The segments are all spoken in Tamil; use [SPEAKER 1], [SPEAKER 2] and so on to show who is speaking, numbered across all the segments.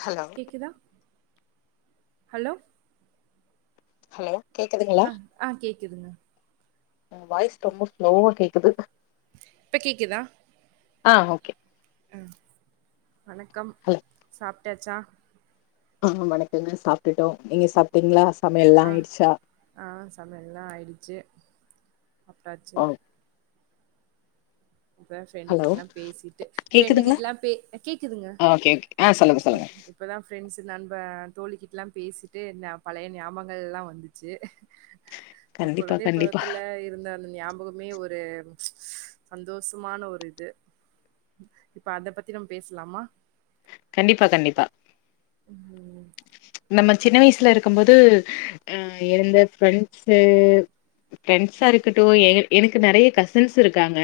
[SPEAKER 1] ஹலோ
[SPEAKER 2] கேக்குதா? ஹலோ
[SPEAKER 1] ஹலோ கேக்குதுங்களா
[SPEAKER 2] அ ஆ கேக் கிதுங்க
[SPEAKER 1] உ வாய்ஸ் ரொம்பா ஸ்லோவா கேக் குது
[SPEAKER 2] இப்ப கேக்கிதா?
[SPEAKER 1] ஆ ஓகே
[SPEAKER 2] ம் வணக்கம்
[SPEAKER 1] ஹலோ
[SPEAKER 2] சாப் டாச்சா?
[SPEAKER 1] ஆ வணக்கங்க சாப்டுட்டோ நீங்க சாப்டீங்ளா?
[SPEAKER 2] ஆ ஆ சமையல்லா ஆயிடுச்சு ப்டாச்சு
[SPEAKER 1] ஓ
[SPEAKER 2] இப்பதா ஃப்ரெண்ட்டு
[SPEAKER 1] ஹலோ
[SPEAKER 2] கிட்லா பேசிட்டு ஃப்ரெண்டு
[SPEAKER 1] கேக்குதுங்களா
[SPEAKER 2] கிட்லா பே அ கேக்குதுங்க
[SPEAKER 1] ஆ ஓகே ஓகே ஆ சொல்லுங்க
[SPEAKER 2] இப்ப
[SPEAKER 1] சொல்லுங்க
[SPEAKER 2] இப்பதா ஃப்ரெண்ட்ஸ் நண்ப தோழிக்கிட்லா பேசிட்டு ந பழைய ஞாபங்கள்லா வந்துச்சு நம்ம
[SPEAKER 1] கண்டிப்பா
[SPEAKER 2] குழந்தை
[SPEAKER 1] கண்டிப்பா
[SPEAKER 2] பருவத்துல இருந்த அந்த ஞா பகமே ஒரு ச் ஸ் சந்தோஸமான ஒரு இது இப்ப அத பத்தி நம் பேசலாமா?
[SPEAKER 1] கண்டிப்பா கண்டிப்பா
[SPEAKER 2] ம்
[SPEAKER 1] நம்ம சின்ன வயசுல இருக்கு போத அ இருந்த பிரண்ட்ஸ பிரண்ட்ஸா இருக்கட்டும் எ எனக்கு நெறைய கசின்ஸ் இருக்காங்க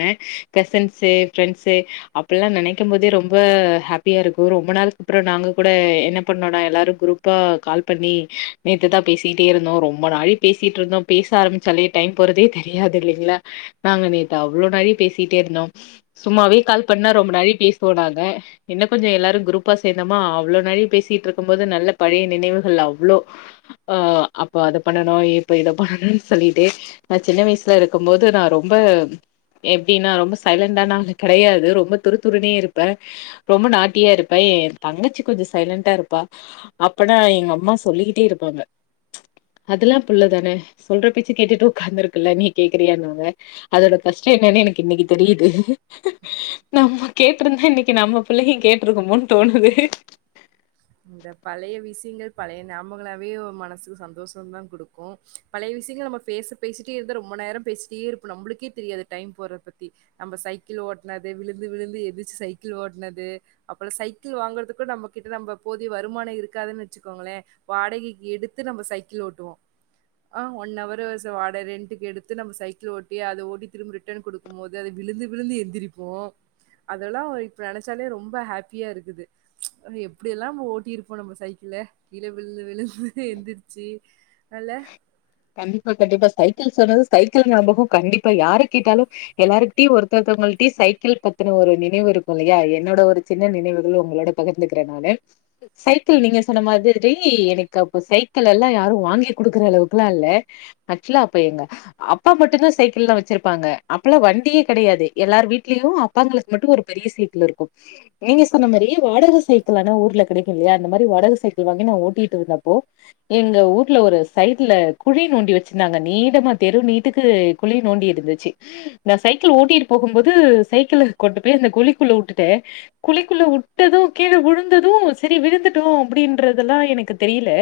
[SPEAKER 1] கசிஸின்ஸ் பிரண்ஸா அப்படல்லா நினைக்கும் போதே ரொம்ப ஹாப்பியா இருக்கு ரொம்ப நாளைக்கு அப்புறம் நாங்க கூட என்ன பண்ணோடா எல்லார குரூப்பா கால்பண்ணி நேதா பேசிட்டே இருந்தோ ரொம்ப நா பேசட்டு இருந்தோ பேச ஆரம்பிச்சே டை போறதே தெரியாது இல்லைங்களா நாங்க நேத்து அவ்ளோ நேர பேசிட்ட இருந்தோ சும்மாவே கால் பண்ண ரொம்ப நேரம் பேசுவோ வாங்க என் கொஞ்ச எல்லார குரூபா சேந்தோமா அவ்வோளோ நாழி பேசிட்டு இருகம் போது நல்ல பழைய நினைவுகள் அவ்வுளோ அ அப்போ அத பண்ணனு இப்ப இத பண்ணணும்னு சொல்லிட்டு நா சின்ன வயசுல இருக்கு போது நா ரொம்ப எப்படின்னா ரொம்ப சைலண்டா நாங்க கிடையாது ரொம்ப துருத்துருனோ இருப்பே ரொம்ப நாட்டியா இருப்பே என் தங்கச்சி கொஞ்சம் சைலண்டா இருப்பா அப்பனா எங்க அம்மா சொல்லிக்கிட்டே இருப்பாங்க அதெல்லா புள்ளதானே சொல்ற பேச்சு கேட்டுட்டு உட்காந்துருக்குல்ல நீ கேக்குறியாங்க அதோட கஷ்டம் என்னன்னு எனக்கு இன்னைக்கு தெரியுது நம்ம கேட்டிருந்தா இன்னைக்கு நம்ம பிள்ளையும் கேட்டுருக்கோமோன்னு தோணுது
[SPEAKER 2] இந்த பழைய விஷயங்கள் பழைய நாமங்களாவே மனசுக்கு சந்தோஷ தான் குடுக்கும் பழைய விஷயங்கள் நம்ம பேச பேசிட்டே இருந்த ரொம்ப நேரம் பேசிட்டே இருப்போ நம்மளுக்கே தெரியாது டைம் போடுறத பத்தி நம்ம சைக்கிள் ஓட்டனது விழுந்து விழுந்து எதிரச்சு சைக்கிள் ஓட்டனது அப்புறோ சைக்கிள் வாங்கறது கூட நம்ம கிட்ட நம்ம போதிய வருமானம் இருக்காதுன்னு வச்சுக்கோங்களே வாடகைக்கு எடுத்து நம்ம சைக்கிள் ஓட்டுவோ ஆ ஒன் ஆவரு ரென்க்கு எடுத்து நம்ம சைக்கிள் ஓட்டி அத ஓட்ட திரும்ப ரிட்டன் கொடுக்கும் போது அத விழுந்து விழுந்து எந்திரிப்போ அதெல்லா இப்ப நினைச்சாலே ரொம்ப ஹாப்பியா இருக்குது அப்படிய எல்லா ஓட்டியிருப்போ நம்ம சைக்கிள் கீழே விழுந்து விழுந்து எந்திருச்சு நல்ல
[SPEAKER 1] கண்டிப்பா கண்டிப்பா சைக்கிள் சொன்னது சைக்கிள் நம்பகம் கண்டிப்பா யாரரு கேட்டாலு எல்லாரு்கிட்டயும் ஒருத்தத்தவங்களிட்டயும் சைக்கிள் பத்துன ஒரு நினைவு இருக்கு இல்லையா என்னோட ஒரு சின்ன நினைவுகள் உங்களோட பகிர்ந்துக்கிறேன் நானு சைக்கிள் நீங்க சொன்ன மாரி எனக்கு அப்ப சைக்கிள் எல்லா யாரும் வாங்கி குடுக்கற அளவுக்கு [unintelligible] இல்ல அக்சுவலி எங்க அப்பா மட்டுதா சைக்கிள்ல வச்சிருப்பாங்க அப்பல்லா வண்டியே கிடையாது எல்லார வீடலயும் அப்பாங்களுக்கு மட்டும் ஒரு பெரிய சைக்கிள் இருக்கு நீங்க சொன்ன மாரி வாடகை சைக்கிள் ஆனா ஊர்ல கிடைக்கும் இல்லயா அந்த மாதி வாடகை சைக்கிள் வாங்கி நா ஓட்டிட்டு இருந்தப்போ எங்க ஊர்ல ஒரு சை [unintelligible] குழி நோண்டி வச்சிருந்தாங்க நீடமா தெரு நீட்டுக்கு குழி நோண்டி இருந்துச்சு நா சைக்கிள் ஓட்டிட்டு போகும் போது சைக்கிள் கொண்டு போய் அந்த குழிக்குள்ள விட்டுட்டே குழிக்குள்ள விட்டது கீழே விழுந்ததும் சேரி விழுந்துட்டோ அப்படின்றதெல்லா எனக்கு தெரியல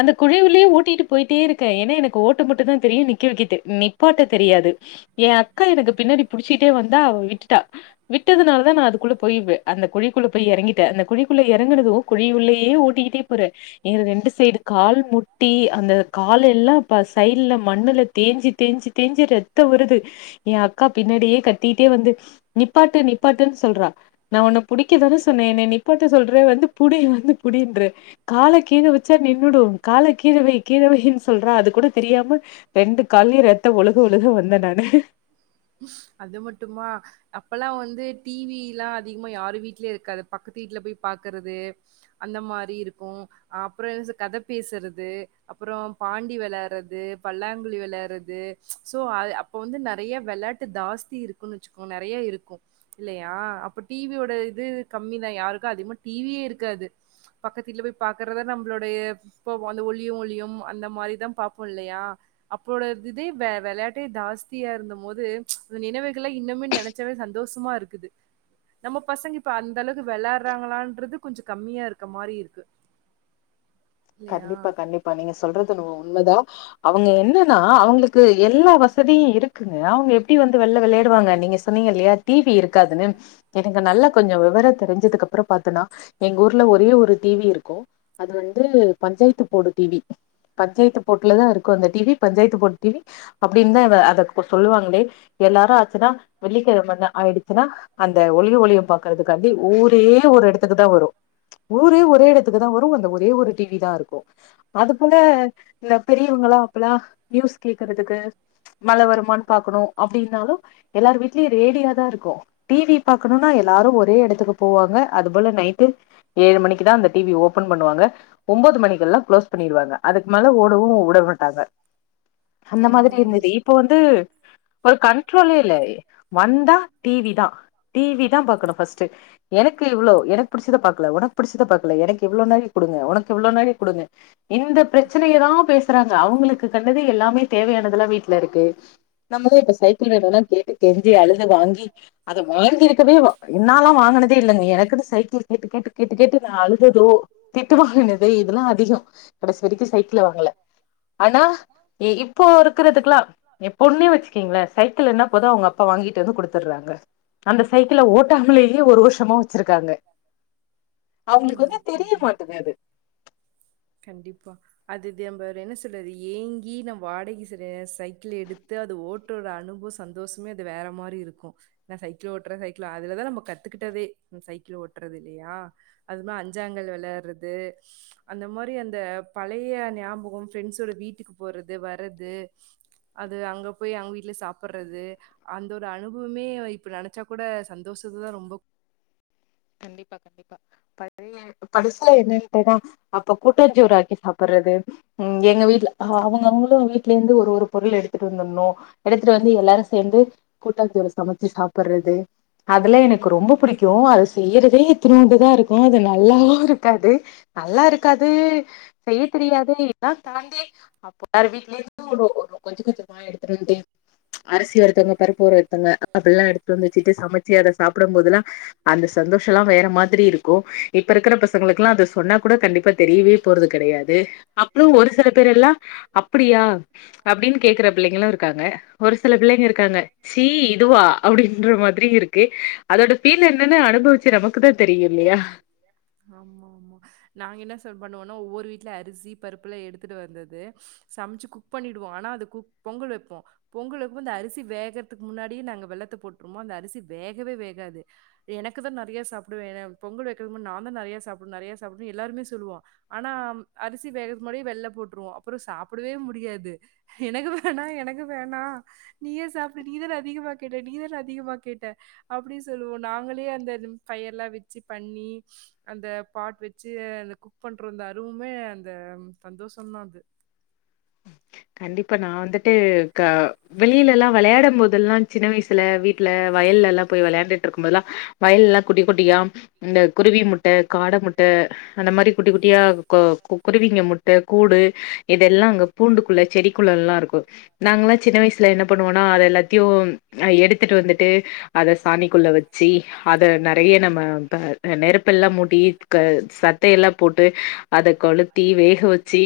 [SPEAKER 1] அந்த குழிலயே ஓட்டிட்டு போயிட்டே இருக்கே ஏன்னா எனக்கு ஓட்ட மட்டும் தா தெரியும் நிக்க வைக்க நிப்பாட்ட தெரியாது என் அக்கா எனக்கு பின்னாடி புடிச்சிட்டே வந்தா அவ விட்டுட்டா விட்டதுனால தா நா அதுக்குள்ள போய்வே அந்த குழிக்குள்ள போய் இறங்கிட்டேன் அந்த குழிக்குள்ளே இறங்குனது குழி குள்ளேயே ஓட்டிக்கிட்டே போறே என ரெண்டு சைடு கால் முட்டி அந்த கால எல்லா அப்ப சைடல மண்ணுல தேஞ்சி தேஞ்சி தேஞ்சு ரத்த வருது என் அக்கா பின்னாடியே கட்டிட்டே வந்து நிப்பாட்டு நிப்பாட்டுன்னு சொல்றா நா உன்னை பிடிக்கதானே சொன்னே என்ன நிப்பாட்டை சொல்ற வந்து புடி வந்து புடின்ற கால கீழ வச்சா நின்னுடும் கால கீழ வை கீழவைன்னு சொல்ற அது கூட தெரியாம ரெண்டு கால்லயு ரத்த ஒழுக ஒழுக வந்தே நானு
[SPEAKER 2] அது மட்டுமா அப்பல்லா வந்து டிவி எல்லா அதிகமா யாரு வீட்லயு இருக்காது பக்கத்து வீட்டுல போய் பாக்கறது அந்த மாரி இருக்கு அப்புறோ கதை பேசுறது அப்புறம் பாண்டி விளையாடுறது பல்லாங்குழி விளையாடுறது து சோ அது அப்ப வந்து நெறைய விளையாட்டு ஜாஸ்தி இருக்குன்னு வச்சுக்கோங்க நெறைய இருக்கு இல்லையா அப்ப டிவியோட இது கம்மிதா யாருக்கு அதிகமா டிவியே இருக்காது பக்கத்துல போய் பாக்குறத நம்மளோடைய இப்ப அந்த ஒளியும் ஒளியும் அந்த மாதிரிதா பாப்போம் இல்லையா அப்போட இதே வ விளையாட்டே ஜாஸ்தியா இருந்த போது நினைவுகள்ளே இன்னுமே நினைச்சவே சந்தோஷமா இருக்குது நம்ம பசங்க இப்ப அந்த அளவுக்கு விளையாடுறாங்களான்றது கொஞ்சோ கம்மியா இருக்க மாரி இருக்கு இல்லையா
[SPEAKER 1] கண்டிப்பா கண்டிப்பா நீங்க சொல்றது என்னமோ உண்மைதா அவங்க என்னன்னா அவங்களுக்கு எல்லா வசதியும் இருக்குங்க அவங்க எப்படி வந்து வெள விளையாடுவாங்க நீங்க சொன்னீங்கல்லையா டிவி இருக்காதுன்னு எனக்கு நல்ல கொஞ்ச விவரம் தெரிஞ்சதுக்கு அப்புறம் பாத்தன்னா எங்க ஊர்ல ஒரே ஒரு டிவி இருக்கு அது வந்து பஞ்சாயத்து போடு டிவி பஞ்சாயத்து போட்டுல தா இருக்கு அந்த டிவி பஞ்சாயத்து போட்டு டிவி அப்படின்னு தா அதை சொல்லுவாங்களே எல்லாரு ஆச்சுன்னா வெள்ளிக்கிழமண்ண ஆயிடுச்சுன்னா அந்த ஒளியு ஒலிய பாக்கறதுக்காண்டி ஊரே ஒரு இடத்துக்கு தா வரும் ஊரே ஒரே இடத்துக்கு தா வரும் அந்த ஒரே ஒரு டிவி தா இருக்கு அது போல இந்த பெரியவங்களா அப்பல்லா நியூஸ் கேக்குறதுக்கு மல வருமானு பாக்கணு அப்படின்னாலும எல்லாரு வீட்லயும் ரேடியா தா இருக்கு டிவி பாக்கணும்னா எல்லாரும் ஒரே இடத்துக்கு போவாங்க அது போல நைட்டு ஏழு மணிக்குதா அந்த டிவி ஓபன் பண்ணுவாங்க ஒன்பது மணிக்கல்லா க்ளோஸ் பண்ணிடுவாங்க அதுக்கு மேல ஓடவு விட மாட்டாங்க அந்த மாதிரி
[SPEAKER 2] ஆமா ஆமா
[SPEAKER 1] இருந்தது இப்போ வந்து ஒரு கண்ட்ரோலே இல்ல வந்தா டிவி தா டிவி தா பார்க்கணு ஃபர்ஸ்ட் எனக்கு எவ்வளோ எனக்கு பிடிச்சத பக்கல உனக்கு பிடிச்சத பக்கல எனக்கு எவ்வளோ நேர கொடுங்க உனக் எவ்ளோ [unintelligible] குடுங்க இந்த பிரச்சனைய தா பேசுறாங்க அவங்களுக்கு கண்டதே எல்லாமே தேவையானதெல்லா வீட்டுல இருக்கு நம்மதா இப்ப சைக்கிள் வேணும்னா கேட்டு கெஞ்சி அழுத வாங்கி அத வாங்கிருக்கவே என்னாலா வாங்கினதே இல்லைங்க எனக்குன்ன சைக்கிள் கேட்டு கேட்டு கேட்டு கேட்டு நா அழுததோ திட்டு வாங்கினது இதெல்லா அதிகோ கடைசிவரைக்கு சைக்கிள வாங்கல ஆனா இ இப்போ இருக்கிறதுக்கெல்லா எ பொண்னே வச்சுக்கொங்களே சைக்கிள் என்ன போதா அவங்க அப்பா வாங்கிட்டு வந்து கொடுத்துடுறாங்க அந்த சைக்கிளை ஓட்டாமலேயே ஒரு வருஷமா வச்சிருக்காங்க அவங்களுக்கு வந்து
[SPEAKER 2] கண்டிப்பா
[SPEAKER 1] தெரிய
[SPEAKER 2] கண்டிப்பா
[SPEAKER 1] மாட்டேது அது
[SPEAKER 2] கண்டிப்பா அது நம என்ன சொல்றது ஏங்கி நம்ம வாடகை ச சைக்கிள் எடுத்து அது ஓட்டுறோட அனுபவ சந்தோசமே அது வேற மாரி இருக்கு நா சைக்கிள் ஓட்டுறே சைக்கிள அதுலதா நம்ம கத்துக்கிட்டதே சைக்கிள் ஓட்டுறது இல்லையா அது மாரி அஞ்சாங்கல் விளையாடுறது அந்த மாரி அந்த பழைய ஞாபகம் ஃப்ரெண்ட்ஸோட வீட்டுக்கு போறது வர்ரறது அது அங்க போய் அங்க வீட்டுல சாப்படுறது அந்தோட அனுபவமே இப்ப நினைச்சா கூட சந்தோஷத்துதா ரொம்ப
[SPEAKER 1] கண்டிப்பா கண்டிப்பா ப படிசுல என்னட்டேன்னா அப்ப கூட்டாச்சோறு ஆக்கி சாப்பிடுறது ம் எங்க வீட்டுல அவங்க அவங்களு வீட்ல இருந்து ஒரு ஒரு பொருள் எடுத்துட்டு வந்துடணும் எடுத்துட்டு வந்து எல்லாரும் சேர்ந்து கூட்டாச்சோரை சமைச்சு சாப்பிடுறது அதெல்லா எனக்கு ரொம்ப பிடிக்கு அது செய்யறதே த்தரோண்டுதா இருக்கு அது நல்லாவு இருக்காது நல்லா இருக்காது செய்ய தெரியாது இதல்லா தாண்டி அப்போத வீடல இருந்து ஒரு கொஞ்சோ கொஞ்சமா எடுத்துட்டே அரிசி ஒருத்தவங்க பருப்புறத்தங்க அப்பட எல்லா எடுத்து வந்து வச்சுட்டு சமைச்சு அதை சாப்பிடும் போதுல்லா அந்த சந்தோஷல்லா வேற மாதிரி இருக்கு இப்ப இருக்கிற பசங்களுக்குல்லா அத சொன்னா கூட கண்டிப்பா தெரியவே போறது கிடையாது அப்புறோ ஒரு சில பேர் எல்லா அப்படியா அப்படின்னு கேக்குற பிள்ளைங்களு இருக்காங்க ஒரு சில பிள்ளைங்க இருக்காங்க சி இதுவா அப்படின்ற மாதிரி இருக்கு அதோட ஃபீல் என்னன்னு அனு
[SPEAKER 2] ஆமா ஆமா நாங்க என்ன சார் பண்ணுவோ ஒன்னு ஒவ்வொரு வீட்ல அரிசி பருப்புலாம் எடுத்துட்டு வந்தது சமைச்சி குக் பண்ணிடுவோ ஆனா அது குக் பொங்கல் வப்போம் பொங்கல் அப்போ அந்த அரிசி வே கறதுக்கு முன்னாடி நாங்க வெள்ளத்த போட்ருவோம அந்த அரிசி வேகவே வேகாது எனக்கு தா நறையா சாப்டுவே ஏனா பொங்கல் வக்குறது முன் நா தா நறயா சாப் நறயா சாப்டுவ எல்லாருமே சொல்லுவோம் ஆனா அரிசி வேகறதுக்கு முன்னாடியே வெள்ள போட்டுருவோம் அப்புறம் சாப்படவே முடியாது எனக்கு வேணா எனக்கு வேணாம் நீயே சாப் அப்புற நீதான அதிகமா கேட்ட நீதான அதிகமா கேட்ட அப்டி சொல்லுவோம் நாங்களே அந்த பயர்லாம் வச்சி பண்ணி அந்த பாட் வச்சி அந்த குக் பண்றோம் இந்த அருவுமே அந்த சந்தோஷந்தா அது
[SPEAKER 1] கண்டிப்பா நா வந்துட்டு க வெளியில எல்லாம் வளையாடம் போதெல்லாம் சின்ன வயசுல வீட்ல வயல்லலா போயி வெளயாண்டுட்டு இருக்கமோதெல்லாம் வயல்லல்லா குட்டி குட்டியா இந்த குருவி முட்ட காட முட்ட அந்த மாரி குட்டி குட்டியா கொ கு குருவிங்க முட்ட கூடு இதெல்லாம் அங்க பூண்டுக்குள்ள செடிக்குள்ளலா இருக்கும் நாங்கல்லாஸசின்ன வயசுல என்ன பண்ணுவன்னா அத எல்லாத்தையும் எடுத்துட்டு வந்துட்டு அத சாணிக்குள்ள வச்சி அத நறையா நம்ம ப நெருப்பெல்லாம் மூட்டி க சத்தையெல்லா போட்டு அத கொளுத்தி வேக வச்சி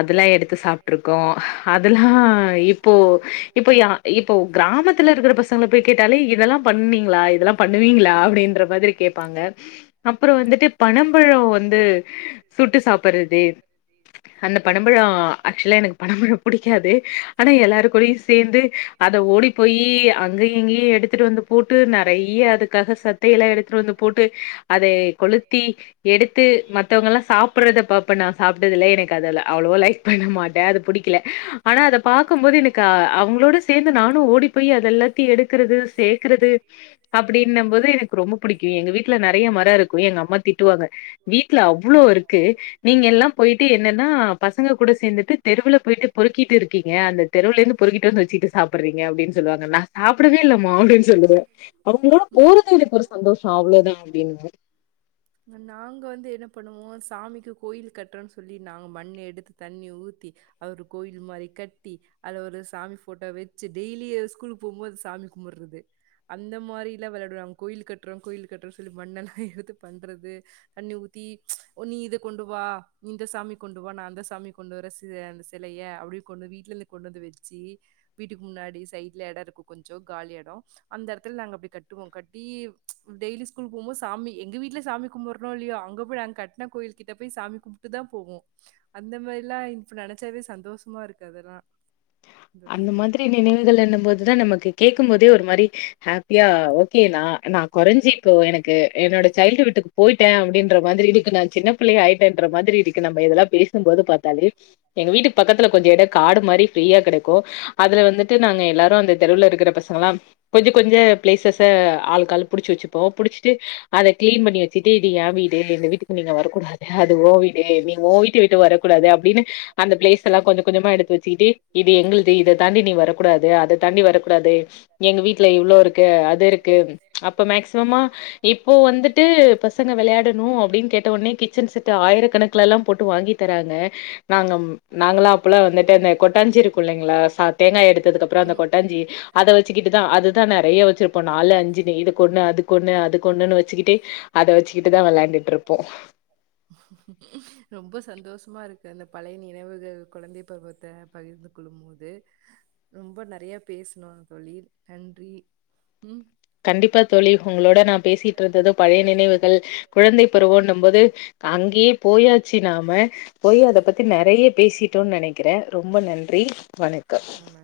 [SPEAKER 1] அத அதல்லா எடுத்து சாப்ட்டுருக் கோ அதல்லா இப்போ இப்போ இப்போ கிராமத்துல இருக்கிற பசங்கள போய் கேட்டாலே இதெல்லாம் பண்ணீங்களா இதெல்லாம் பண்ணுவீங்களா அப்டின்ற மாதிரி கேப்பாங்க அப்புறம் வந்துட்டு பனம்பழம் வந்து சுட்டு சாப்பறது அந்த பனம்பழம் ஆக்சுவள எனக் பணம் பழம் பிடிக்காது ஆனா எல்லாரு கூடயும் சேந்து அத ஓடி போயி அங்கியு இங்கியும் எடுத்துட்டு வந்து போட்டு நறையா அதுக்காக சத்தையெல்லாம் எடுத்துட்டு வந்து போட்டு அதை கொளுத்தி எடுத்து மத்தவங்கல்லாம் சாப்படறத பாப்ப நா சாப்பட்டதில்ல எனக்கு அதுல அவ்ளோவ லைக் பண்ணமாட்டேன் அது புடிக்கல ஆனா அத பாக்கும்போது எனக்கு அவங்களோட சேந்து நானும் ஓடி போயி அத எல்லாத்தையும் எடுக்கறது சேக்கறது அப்டின்னும் போது எனக்கு ரொம்ப புடிக்கும் எங்க வீட்ல நறையா மரம் இருக்கும் எங்க அம்மா திட்டுவாங்க வீட்ல அவ்ளோ இருக்கு நீங்க எல்லாம் போயிட்டு என்னன்னா பச பசங்க கூட சேந்துட்டு தெருவுல போயிட்டு பொறுக்கிட்டு இருக்கீங்க அந்த தெருவுல இருந்து பொருக்கிட்டு வந்து வச்சிட்டு சாப்பறீங்க அப்டின் சொல்லுவாங்க நா சாப்படவே இல்லமா அப்டின் சொல்லுவ அவுங்களோ போறது எனக்கு ஒரு சந்தோஷம் அவ்ளோதா அப்டின்னுவ
[SPEAKER 2] நாங்க வந்து என்ன பண்ணுவோம் சாமிக்கு கோயில் கட்டுறன்னு சொல்லி நாங்க மண்ண எடுத்து தண்ண ஊத்தி அது ஒரு கோயில் மாரி கட்டி அதுல ஒரு சாமி போட்டோ வச்சி டெய்லி ஸ்கூலுக்கு போமோது சாமி கும்படறது அந்த மாரிலா வெளயாடுவாங்க கோயில் கட்றோம் கோயில் கட்றோ சொல்லி மண்ணெல்லாம் எடுத்து பண்றது தண்ணி ஊத்தி நீ இத கொண்டு வா நீ இந்த சாமி கொண்டு வா நான் அந்த சாமி கொண்டு வர சி அந்த செலைய அப்டி கொண்டு வீட்லல கொண்டு வந்து வச்சி வீட்டுக்கு முன்னாடி சைட்ல எடம் இருக்கும் கொஞ்சம் காலி எடம் அந்த எடத்துல நாங்க அப்டே கட்டுவோம் கட்டி டெய்லியு ஸ்கூல் போமோது சாமி எங்க வீட்ல சாமி கும்படறோ இல்லையோ அங்க போயி நாங்க கட்ன கோயில் கிட்ட போய் சாமி கும்ட்டு தா போவோம் அந்த மாரி இல்ல இப்ப நெனைச்சாவே சந்தோஷமா இருக்கு அதெல்லாம் அதோட
[SPEAKER 1] அந்த
[SPEAKER 2] இது.
[SPEAKER 1] மாதிரி நினைவுகள் இன்னும் போதுதான் நமக்கு கேக்கும்போது டே ஒரு மாரி ஹேப்பியா ஓகே நா நா கொறஞ்சிக்கோ எனக்கு என்னோட சைல்டு வீட்டுக்கு போயிட்டே அப்டின்ற மாதிரி இப்ப நா சின்ன பிள்ளையா ஆய்ட்டேன்ற மாதிரி இருக்கு நம்ம இதல்லாம் பேசும்போது பாத்தாலே எங்க வீட்டுக்கு பக்கத்துல கொஞ்சம் எட காடு மாரி ஃப்ரீயா கடக் போ அதுல வந்துட்டு நாங்க எல்லாரும் அந்த தெருவுல இருக்கிற பசங்கல்லா கொஞ்ச கொஞ்ச பிளேசஸ்ஸ ஆ ஆளுக் ஆளு புடிச்சி வச்சிப்போம் புடிச்சிட்டு அத கிளீன் பண்ணி வச்சிட்டு இது ஏன் வீடு இந்த வீட்டுக்கு நீங்க வரக்கூடாது அது ஓ வீடு நீங்க ஓ வீட்டு வரக்கூடாது அப்டின்னு அந்த பிளேஸ்ஸலாம் கொஞ்ச கொஞ்சமா எடுத்து வச்சிகிட்டு இது எங்கள்து இத தாண்டி நீ வரக்கூடாது அத தாண்டி வரக்கூடாது எங்க வீட்ல இவ்ளோ இருக்கு அது இருக்கு அப்ப மேக்சிமமா இப்போ வந்துட்டு பசங்க வெளையாடணும் அப்டின் கேட்ட ஒன்னே கிச்சன் செட்டு ஆயிர கணக்கலல்லாம் போட்டு வாங்கி தராங்க நாங்கம் நாங்காலா அப்பல்லா வந்துட்டு அந்த கொட்டாங் புள்ளைங்களா சா தேங்கா எடுத்ததுக்கு அப்புறம் அந்த கொட்டஞ்சி அத வச்சிக்கிட்டுதா அதுதா நறையா வச்சிருப்போம் நாலு அஞ்சினு இதுக்கொண்ணு அதுக்கொண்ணு அதுக்கொண்ணுன்னு வச்சிக்கிட்டே அத வச்சிக்கிட்டுதா வெளாண்டுட்டு இருப்போம்
[SPEAKER 2] ரொம்ப சந்தோஷமா இருக்கு அந்த பழைய நினவுகள் குழந்தை பருவத் த பகிர்ந்து கொள்ளும் போது ரொம்ப நறையா பேசணும் தோழி நன்றி ம்
[SPEAKER 1] கண்டிப்பா தோழி உங்களோட நான் பேசிட்டு இருந்தத பழைய நினைவுகள் குழந்தை பருவோம் இன்னும்போது அங்கே போயாச்சி நா மே போயி அத பத்தி நெ றைய பேசிட்டோன்னு நெனைக்கிறே ரொம்ப நன்றி வணக்கம்
[SPEAKER 2] ஆமா